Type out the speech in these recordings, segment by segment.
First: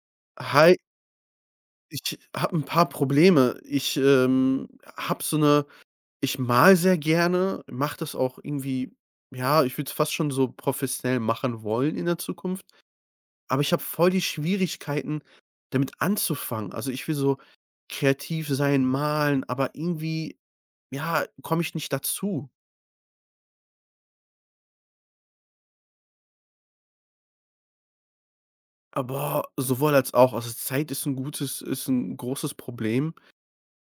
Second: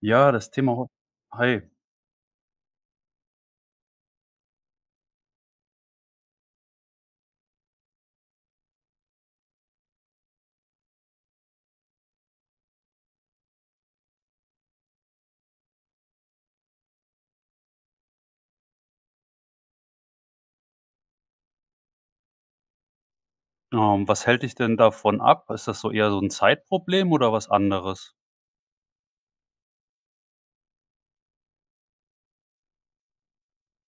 Ja, das Thema Hi, Ho Hi. ich habe ein paar Probleme. Ich habe so eine. Ich male sehr gerne, mache das auch irgendwie, ja, ich würde es fast schon so professionell machen wollen in der Zukunft, aber ich habe voll die Schwierigkeiten, damit anzufangen. Also, ich will so kreativ sein, malen, aber irgendwie, ja, komme ich nicht dazu. Was hält dich denn davon ab? Ist das so eher so ein Zeitproblem oder was anderes? Aber sowohl als auch. Also, Zeit ist ein gutes ist ein großes Problem.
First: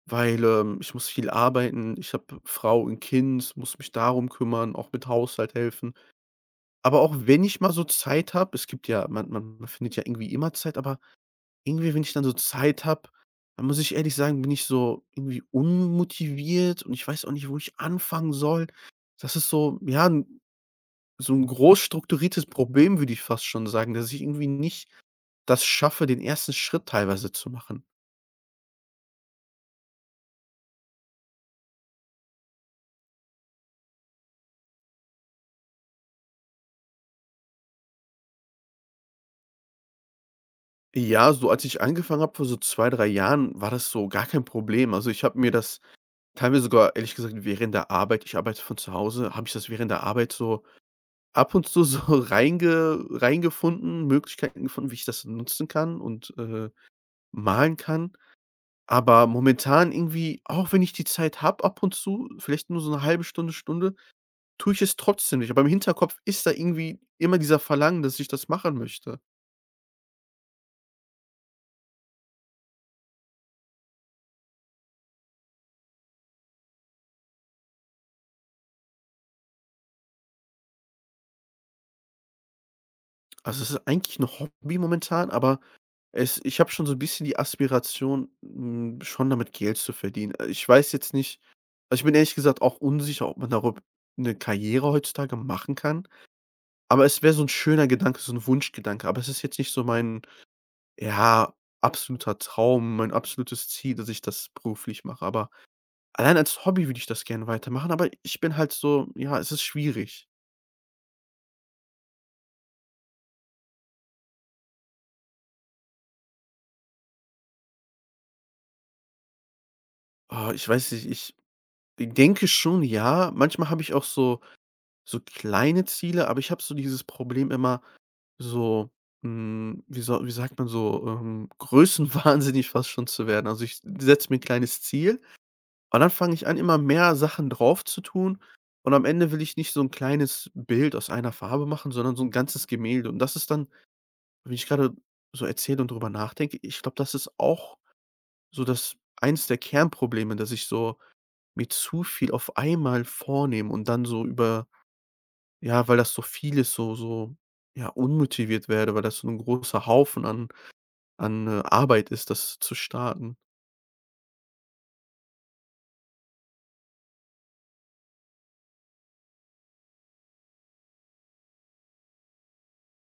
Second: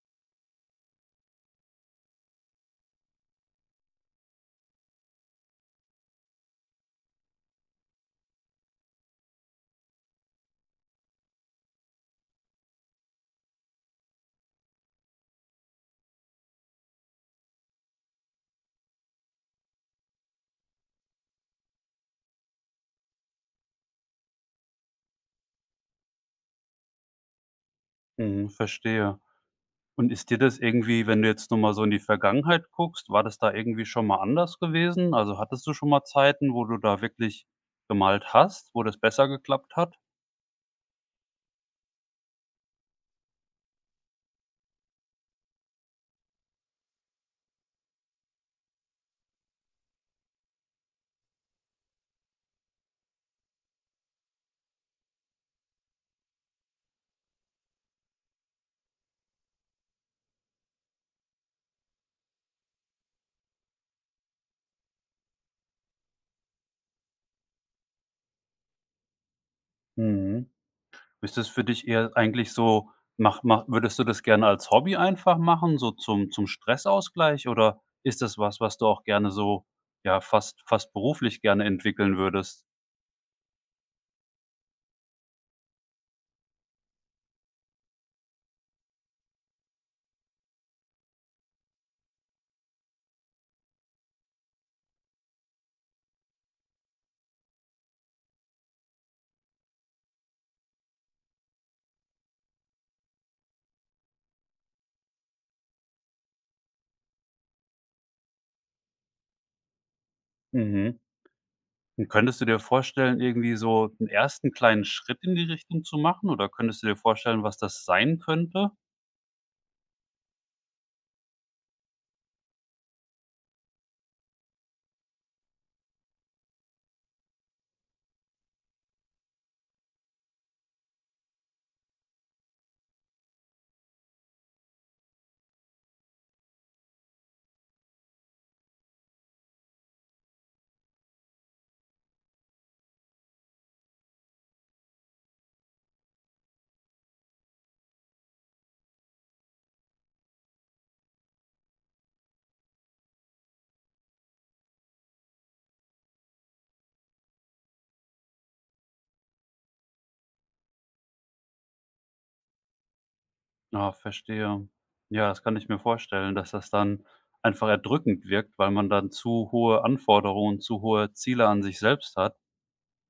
Weil, ich muss viel arbeiten, ich habe Frau und Kind, muss mich darum kümmern, auch mit Haushalt helfen. Aber auch wenn ich mal so Zeit habe, es gibt ja man findet ja irgendwie immer Zeit, aber irgendwie, wenn ich dann so Zeit habe, dann muss ich ehrlich sagen, bin ich so irgendwie unmotiviert und ich weiß auch nicht, wo ich anfangen soll. Das ist so, ja, 'n so ein groß strukturiertes Problem, würde ich fast schon sagen, dass ich irgendwie nicht das schaffe, den ersten Schritt teilweise zu machen. Mhm, verstehe. Und ist dir das irgendwie, wenn du jetzt noch mal so in die Vergangenheit guckst, war das da irgendwie schon mal anders gewesen? Also, hattest du schon mal Zeiten, wo du da wirklich gemalt hast, wo das besser geklappt hat? Ja, so als ich angefangen habe vor so 2, 3 Jahren, war das so gar kein Problem. Also, ich habe mir das teilweise sogar ehrlich gesagt während der Arbeit, ich arbeite von zu Hause, habe ich das während der Arbeit so ab und zu so reingefunden, Möglichkeiten gefunden, wie ich das nutzen kann und malen kann. Aber momentan irgendwie, auch wenn ich die Zeit habe ab und zu, vielleicht nur so eine halbe Stunde, Stunde, tue ich es trotzdem nicht. Aber im Hinterkopf ist da irgendwie immer dieser Verlangen, dass ich das machen möchte. Mhm. Ist das für dich eher eigentlich so mach mach würdest du das gerne als Hobby einfach machen, so zum Stressausgleich, oder ist das was, was du auch gerne so, ja, fast beruflich gerne entwickeln würdest? Also, es ist eigentlich ein Hobby momentan, aber Es ich habe schon so ein bisschen die Aspiration, schon damit Geld zu verdienen. Ich weiß jetzt nicht, also, ich bin ehrlich gesagt auch unsicher, ob man darüber eine Karriere heutzutage machen kann, aber es wäre so ein schöner Gedanke, so ein Wunschgedanke, aber es ist jetzt nicht so mein, ja, absoluter Traum, mein absolutes Ziel, dass ich das beruflich mache, aber allein als Hobby würde ich das gerne weitermachen, aber ich bin halt so, ja, es ist schwierig. Mhm. Und könntest du dir vorstellen, irgendwie so einen ersten kleinen Schritt in die Richtung zu machen, oder könntest du dir vorstellen, was das sein könnte? Oh, ich weiß nicht, ich denke schon, ja. Manchmal habe ich auch so so kleine Ziele, aber ich habe so dieses Problem immer. So, wie sagt man so, größenwahnsinnig fast schon zu werden. Also, ich setze mir ein kleines Ziel und dann fange ich an, immer mehr Sachen drauf zu tun, und am Ende will ich nicht so ein kleines Bild aus einer Farbe machen, sondern so ein ganzes Gemälde, und das ist dann, wenn ich gerade so erzähle und drüber nachdenke, ich glaube, das ist auch so das eins der Kernprobleme, dass ich so mir zu viel auf einmal vornehme und dann so über, ja, weil das so viel ist, ja, unmotiviert werde, weil das so ein großer Haufen an Arbeit ist, das zu starten. Ah, verstehe. Ja, das kann ich mir vorstellen, dass das dann einfach erdrückend wirkt, weil man dann zu hohe Anforderungen, zu hohe Ziele an sich selbst hat.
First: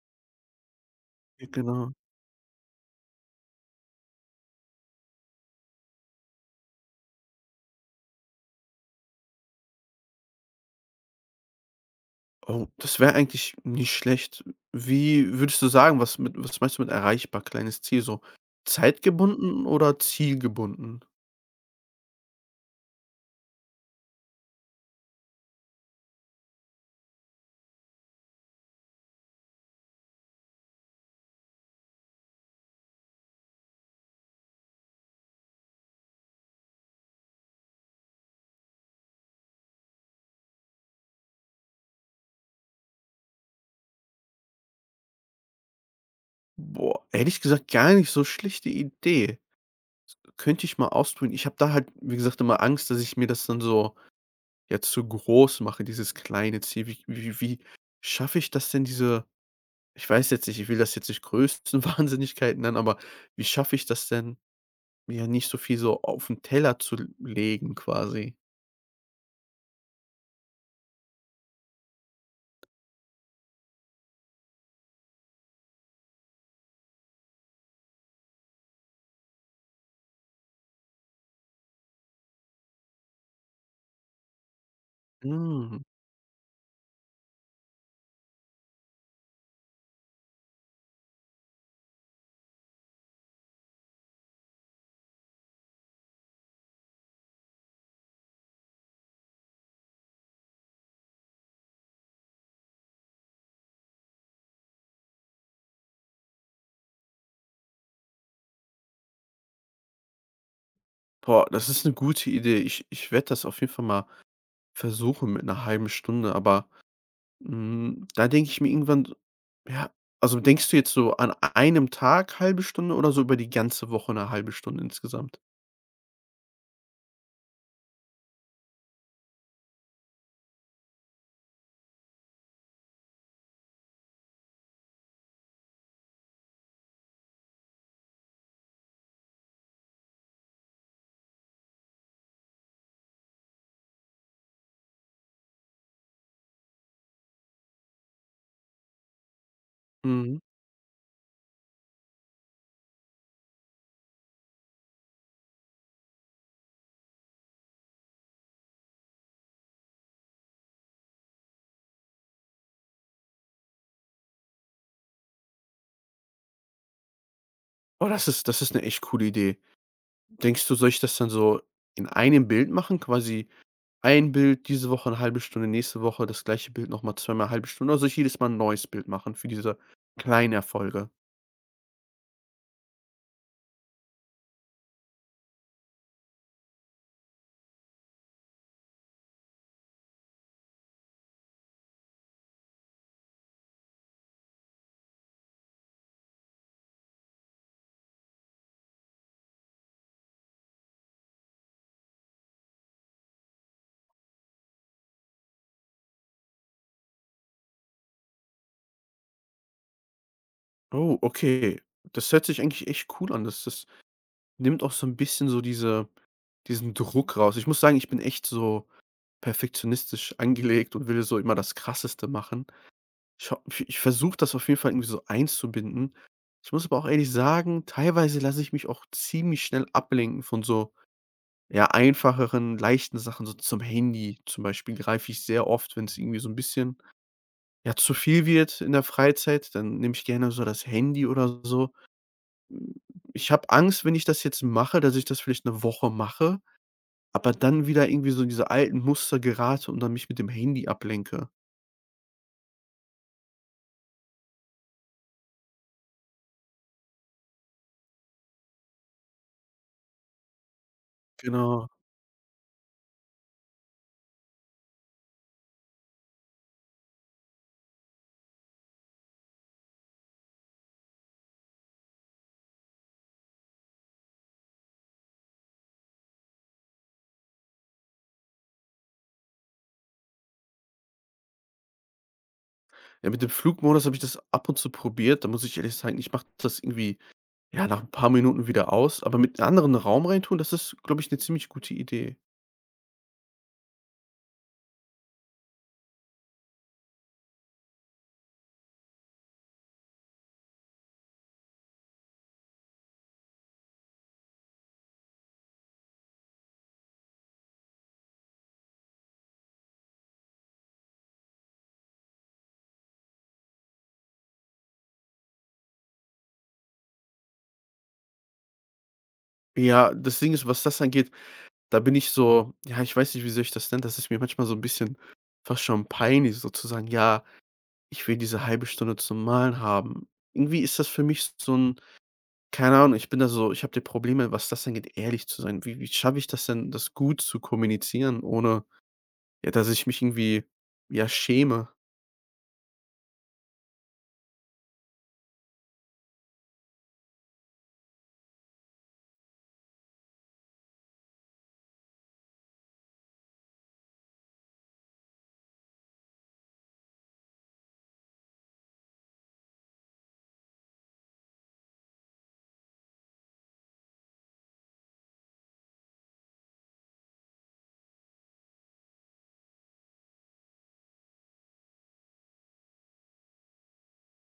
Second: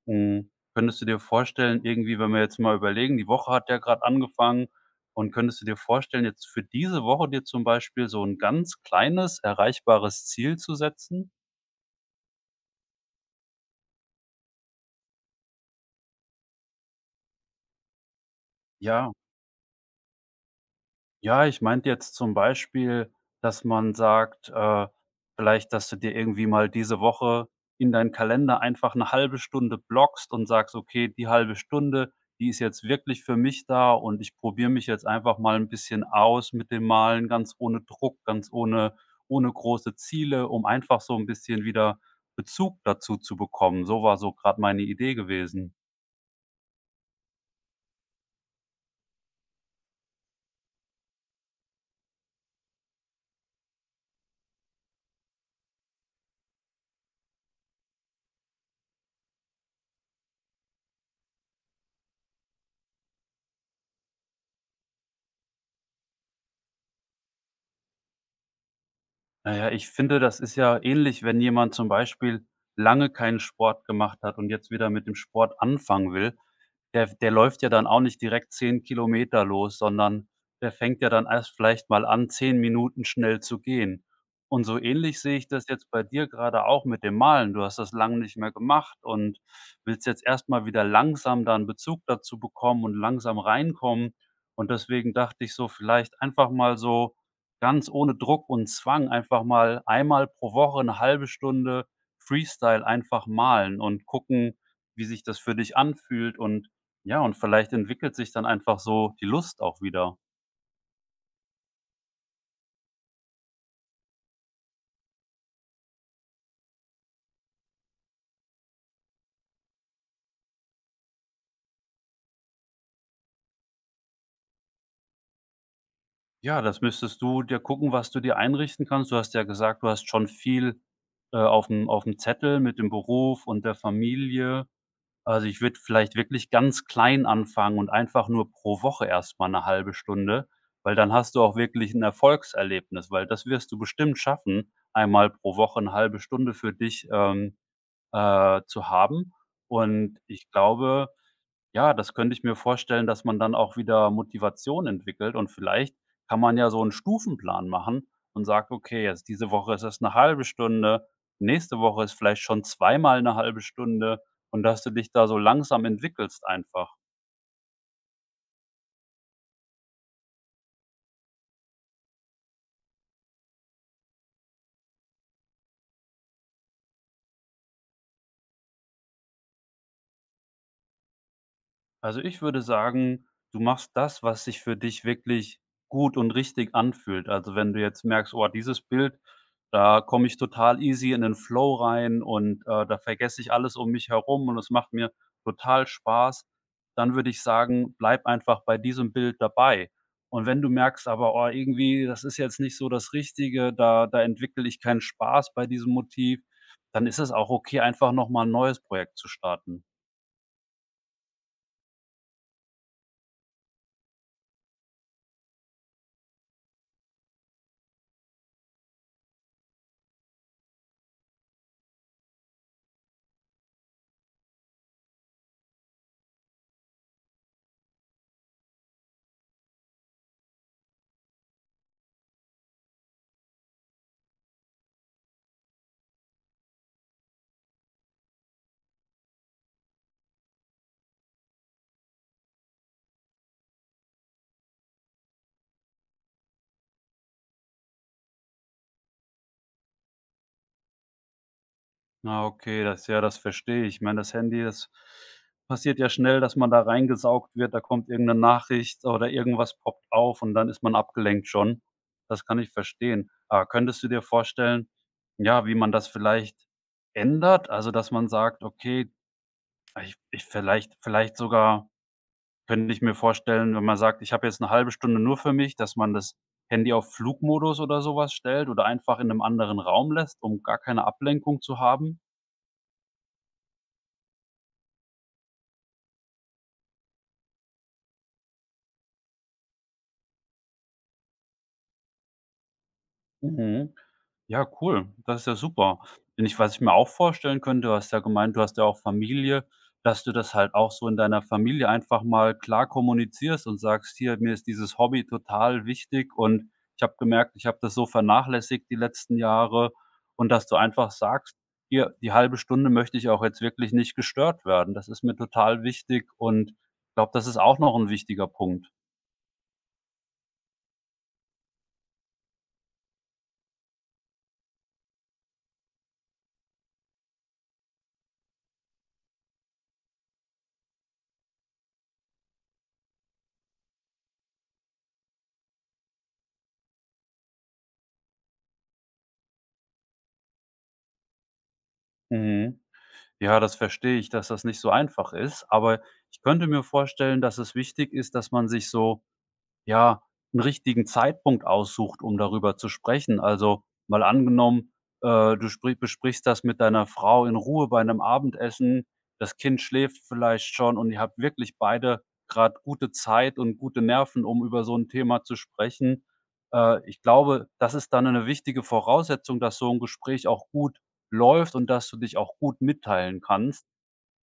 Mhm. Könntest du dir Mhm. vorstellen, Genau. irgendwie, wenn wir jetzt mal überlegen, die Woche hat ja gerade angefangen, und könntest du dir vorstellen, jetzt für diese Woche dir zum Beispiel so ein ganz kleines erreichbares Ziel zu setzen? Oh, das wäre eigentlich nicht schlecht. Wie würdest du sagen, was meinst du mit erreichbar, kleines Ziel, so Ja, zeitgebunden oder zielgebunden? ja, ich meinte jetzt zum Beispiel, dass man sagt, vielleicht, dass du dir irgendwie mal diese Woche in deinen Kalender einfach eine halbe Stunde blockst und sagst: „Okay, die halbe Stunde, die ist jetzt wirklich für mich da und ich probiere mich jetzt einfach mal ein bisschen aus mit dem Malen, ganz ohne Druck, ganz ohne große Ziele“, um einfach so ein bisschen wieder Bezug dazu zu bekommen. So war so gerade meine Idee gewesen. Boah, ehrlich gesagt gar nicht so schlechte Idee. Könnte ich mal ausprobieren. Ich habe da halt, wie gesagt, immer Angst, dass ich mir das dann so, ja, zu groß mache, dieses kleine Ziel. Wie schaffe ich das denn, diese ich weiß jetzt nicht, ich will das jetzt nicht größten Wahnsinnigkeiten nennen, aber wie schaffe ich das denn, ja, nicht so viel so auf den Teller zu legen quasi. Naja, ich finde, das ist ja ähnlich, wenn jemand zum Beispiel lange keinen Sport gemacht hat und jetzt wieder mit dem Sport anfangen will. Der läuft ja dann auch nicht direkt 10 Kilometer los, sondern der fängt ja dann erst vielleicht mal an, 10 Minuten schnell zu gehen. Und so ähnlich sehe ich das Mhm. jetzt bei dir gerade auch mit dem Malen. Du hast das lange nicht mehr gemacht und willst jetzt erst mal wieder langsam da 'n Bezug dazu bekommen und langsam reinkommen. Und deswegen dachte ich so, vielleicht einfach mal so ganz ohne Druck und Zwang einfach mal einmal pro Woche eine halbe Stunde Freestyle einfach malen und gucken, wie sich das für dich anfühlt und ja, und vielleicht entwickelt sich dann einfach so die Lust auch wieder. Boah, das ist eine gute Idee. Ich werde das auf jeden Fall mal versuchen mit einer halben Stunde, aber, da denke ich mir irgendwann so, ja, also denkst du jetzt so an einem Tag halbe Stunde oder so über die ganze Woche eine halbe Stunde insgesamt? Ja, das müsstest du dir gucken, was du dir einrichten kannst. Du hast ja gesagt, du hast schon viel, auf dem Zettel mit dem Beruf und der Familie. Also, ich würde vielleicht wirklich ganz klein anfangen und einfach nur pro Woche erst mal 'ne 1 Stunde, weil dann hast du auch wirklich ein Erfolgserlebnis, weil das wirst du bestimmt schaffen, einmal pro Woche eine halbe Stunde für dich, zu haben. Und Mhm. ich glaube ja, das könnte ich mir vorstellen, dass man dann auch wieder Motivation entwickelt und vielleicht kann man ja so einen Stufenplan machen und sagt: „Okay, jetzt diese Woche ist es eine halbe Stunde, nächste Woche ist vielleicht schon zweimal eine halbe Stunde“, und dass du dich da so langsam entwickelst einfach. Oh, das ist eine echt coole Idee. Denkst du, soll ich das dann so in einem Bild machen, quasi ein Bild diese Woche eine halbe Stunde, nächste Woche das gleiche Bild noch mal zweimal eine halbe Stunde? Also, ich jedes Mal 'n neues Bild machen für diese kleinen Erfolge? Also, ich würde sagen, du machst das, was sich für dich wirklich gut und richtig anfühlt. Also, wenn du jetzt merkst: „Oh, dieses Bild, da komme ich total easy in den Flow rein und, da vergesse ich alles um mich herum und es macht mir total Spaß“, dann würde ich sagen, bleib einfach bei diesem Bild dabei. Und wenn du merkst aber: „Oh, irgendwie, das ist jetzt nicht so das Richtige, da entwickle ich keinen Spaß bei diesem Motiv“, dann ist es auch okay, einfach noch mal 'n neues Projekt zu starten. Oh, okay. Das hört sich eigentlich echt cool an. Das nimmt auch so 'n bisschen so diesen Druck raus. Ich muss sagen, ich bin echt so perfektionistisch angelegt und will so immer das Krasseste machen. Ich ho Ich versuche das auf jeden Fall irgendwie so einzubinden. Ich muss aber auch ehrlich sagen, teilweise lasse ich mich auch ziemlich schnell ablenken von so, ja, einfacheren, leichten Sachen, so zum Handy zum Beispiel greife ich sehr oft, wenn es irgendwie so ein bisschen, ja, zu viel wird in der Freizeit, dann nehme ich gerne so das Handy oder so. Hm, Ich habe Angst, wenn ich das jetzt mache, dass ich das vielleicht eine Woche mache, aber dann wieder irgendwie so in diese alten Muster gerate und dann mich mit dem Handy ablenke. Ah, okay, das ja, das verstehe ich. Ich meine, das Handy, das passiert ja schnell, dass man da reingesaugt wird, da kommt irgendeine Nachricht oder irgendwas poppt auf und dann ist man abgelenkt schon. Genau. Das kann ich verstehen. Aber könntest du dir vorstellen, ja, wie man das vielleicht ändert? Also, dass man sagt: „Okay, ich vielleicht sogar könnte ich mir vorstellen, wenn man sagt, ich habe jetzt eine halbe Stunde nur für mich“, dass man das Handy auf Flugmodus oder sowas stellt oder einfach in einem anderen Raum lässt, um gar keine Ablenkung zu haben? Ja, mit dem Flugmodus habe ich das ab und zu probiert. Da muss ich ehrlich sagen, ich mache das irgendwie, ja, nach ein paar Minuten wieder aus, aber mit einem anderen Raum reintun, das ist, glaube ich, eine ziemlich gute Idee. Mhm. Ja, cool. Das ist ja super. Und ich, was ich mir auch vorstellen könnte, du hast ja gemeint, du hast ja auch Familie, dass du das halt auch so in deiner Familie einfach mal klar kommunizierst und sagst: „Hier, mir ist dieses Hobby total wichtig und ich habe gemerkt, ich habe das so vernachlässigt die letzten Jahre.“ Und dass du einfach sagst: „Hier, die halbe Stunde möchte ich auch jetzt wirklich nicht gestört werden. Das ist mir total wichtig.“ Und ich glaube, das ist auch noch ein wichtiger Punkt. Ja, das Ding ist, was das angeht, da bin ich so, ja, ich weiß nicht, wie soll ich das nennen? Das ist mir manchmal so ein bisschen fast schon peinlich, so zu sagen: „Ja, ich will diese halbe Stunde zum Malen haben." Irgendwie ist das für mich so ein, keine Ahnung, ich bin da so, ich habe die Probleme, was das angeht, ehrlich zu sein. Wie schaffe ich das denn, das gut zu kommunizieren, ohne, ja, dass ich mich irgendwie, ja, schäme? Mhm. Ja, das verstehe ich, dass das nicht so einfach ist, aber ich könnte mir vorstellen, dass es wichtig ist, dass man sich so ja, einen richtigen Zeitpunkt aussucht, um darüber zu sprechen. Also, mal angenommen, du sprich besprichst das mit deiner Frau in Ruhe bei einem Abendessen. Das Kind schläft vielleicht schon und ihr habt wirklich beide gerade gute Zeit und gute Nerven, um über so ein Thema zu sprechen. Ich glaube, das ist dann eine wichtige Voraussetzung, dass so ein Gespräch auch gut läuft und dass du dich auch gut mitteilen kannst.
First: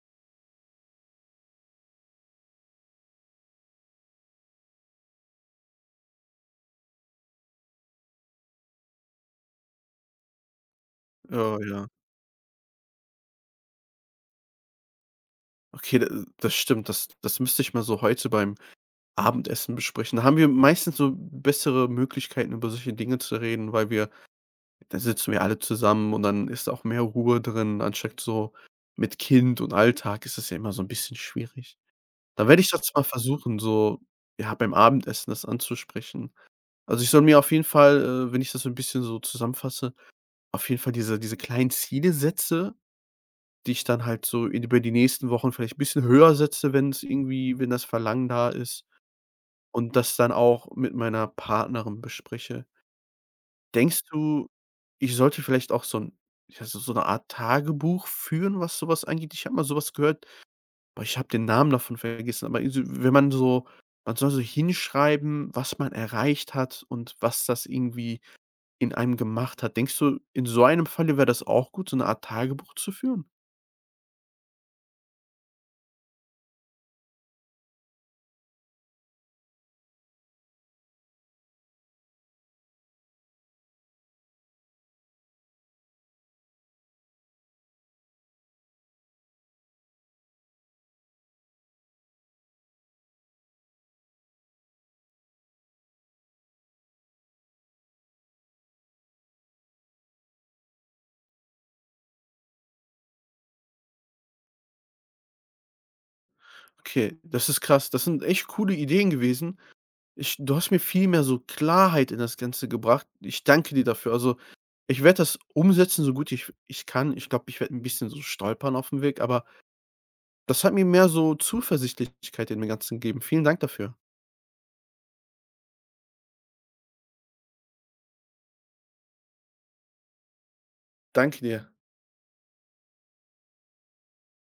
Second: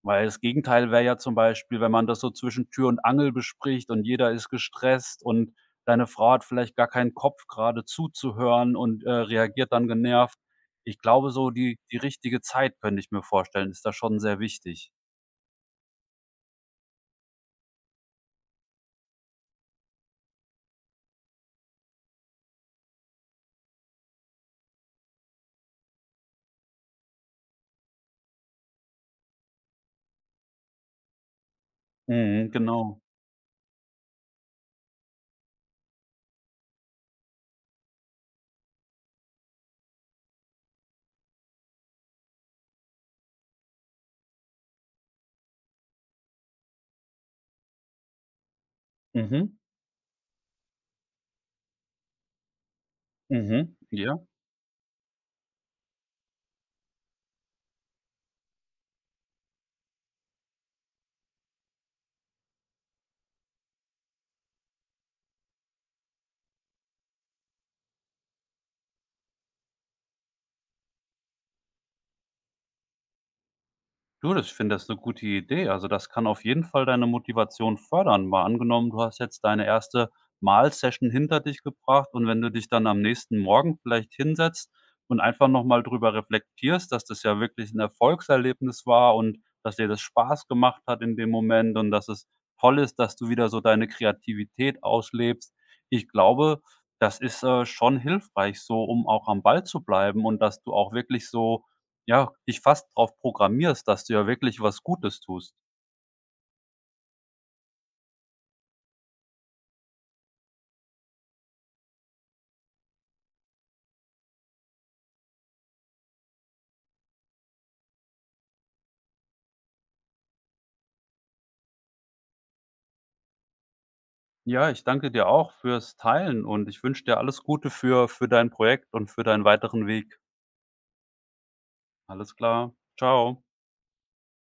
Weil das Gegenteil wäre ja zum Beispiel, wenn man das so zwischen Tür und Angel bespricht und jeder ist gestresst und deine Frau hat vielleicht gar keinen Kopf, gerade zuzuhören und, reagiert dann genervt. Ich glaube, so Ja, die ja. die richtige Zeit, könnte ich mir vorstellen, ist da schon sehr wichtig. Okay, da das stimmt. Das müsste ich mal so heute beim Abendessen besprechen. Da haben wir meistens so bessere Möglichkeiten, über solche Dinge zu reden. Weil wir Da sitzen wir alle zusammen und dann ist auch mehr Ruhe drin, anstatt so mit Kind und Alltag ist es ja immer so 'n bisschen schwierig. Da Mhm, werde ich das genau. mal versuchen, so, ja, beim Abendessen das anzusprechen. Also, ich soll mir auf jeden Fall, wenn ich das so 'n bisschen so zusammenfasse, auf jeden Fall diese kleinen Ziele setze, die ich dann halt so in über die nächsten Wochen vielleicht bisschen höher setze, wenn das Verlangen da ist, Mhm, und das dann auch mit meiner Partnerin bespreche. mhm, Denkst ja. du, ich sollte vielleicht auch so 'n, ja, so so 'ne Art Tagebuch führen, was so was angeht? Ich habe mal so was gehört, boah, ich habe den Namen davon vergessen, aber irgendwie so wenn man so man soll so hinschreiben, was man erreicht hat und was das irgendwie in einem gemacht hat. Denkst du, in so einem Falle wäre das auch gut, so 'ne Art Tagebuch zu führen? Du, das ich finde das eine gute Idee. Also, das kann auf jeden Fall deine Motivation fördern. Mal angenommen, du hast jetzt deine erste Malsession hinter dich gebracht und wenn du dich dann am nächsten Morgen vielleicht hinsetzt und einfach noch mal drüber reflektierst, dass das ja wirklich ein Erfolgserlebnis war und dass dir das Spaß gemacht hat in dem Moment und dass es toll ist, dass du wieder so deine Kreativität auslebst. Ich glaube, das ist, schon hilfreich so, um auch am Ball zu bleiben und dass du auch wirklich so ja, dich fast drauf programmierst, dass du ja wirklich was Gutes tust. Okay, das ist krass. Das sind echt coole Ideen gewesen. Ich Du hast mir viel mehr so Klarheit in das Ganze gebracht. Ich danke dir dafür. Also, ich werde das umsetzen, so gut ich kann. Ich glaube, ich werde ein bisschen so stolpern auf dem Weg, aber das hat mir mehr so Zuversichtlichkeit in dem Ganzen gegeben. Vielen Dank dafür. Ja, ich danke dir auch fürs Teilen und ich wünsche dir alles Gute für dein Projekt und für deinen weiteren Weg. Danke dir. Alles klar. Ciao.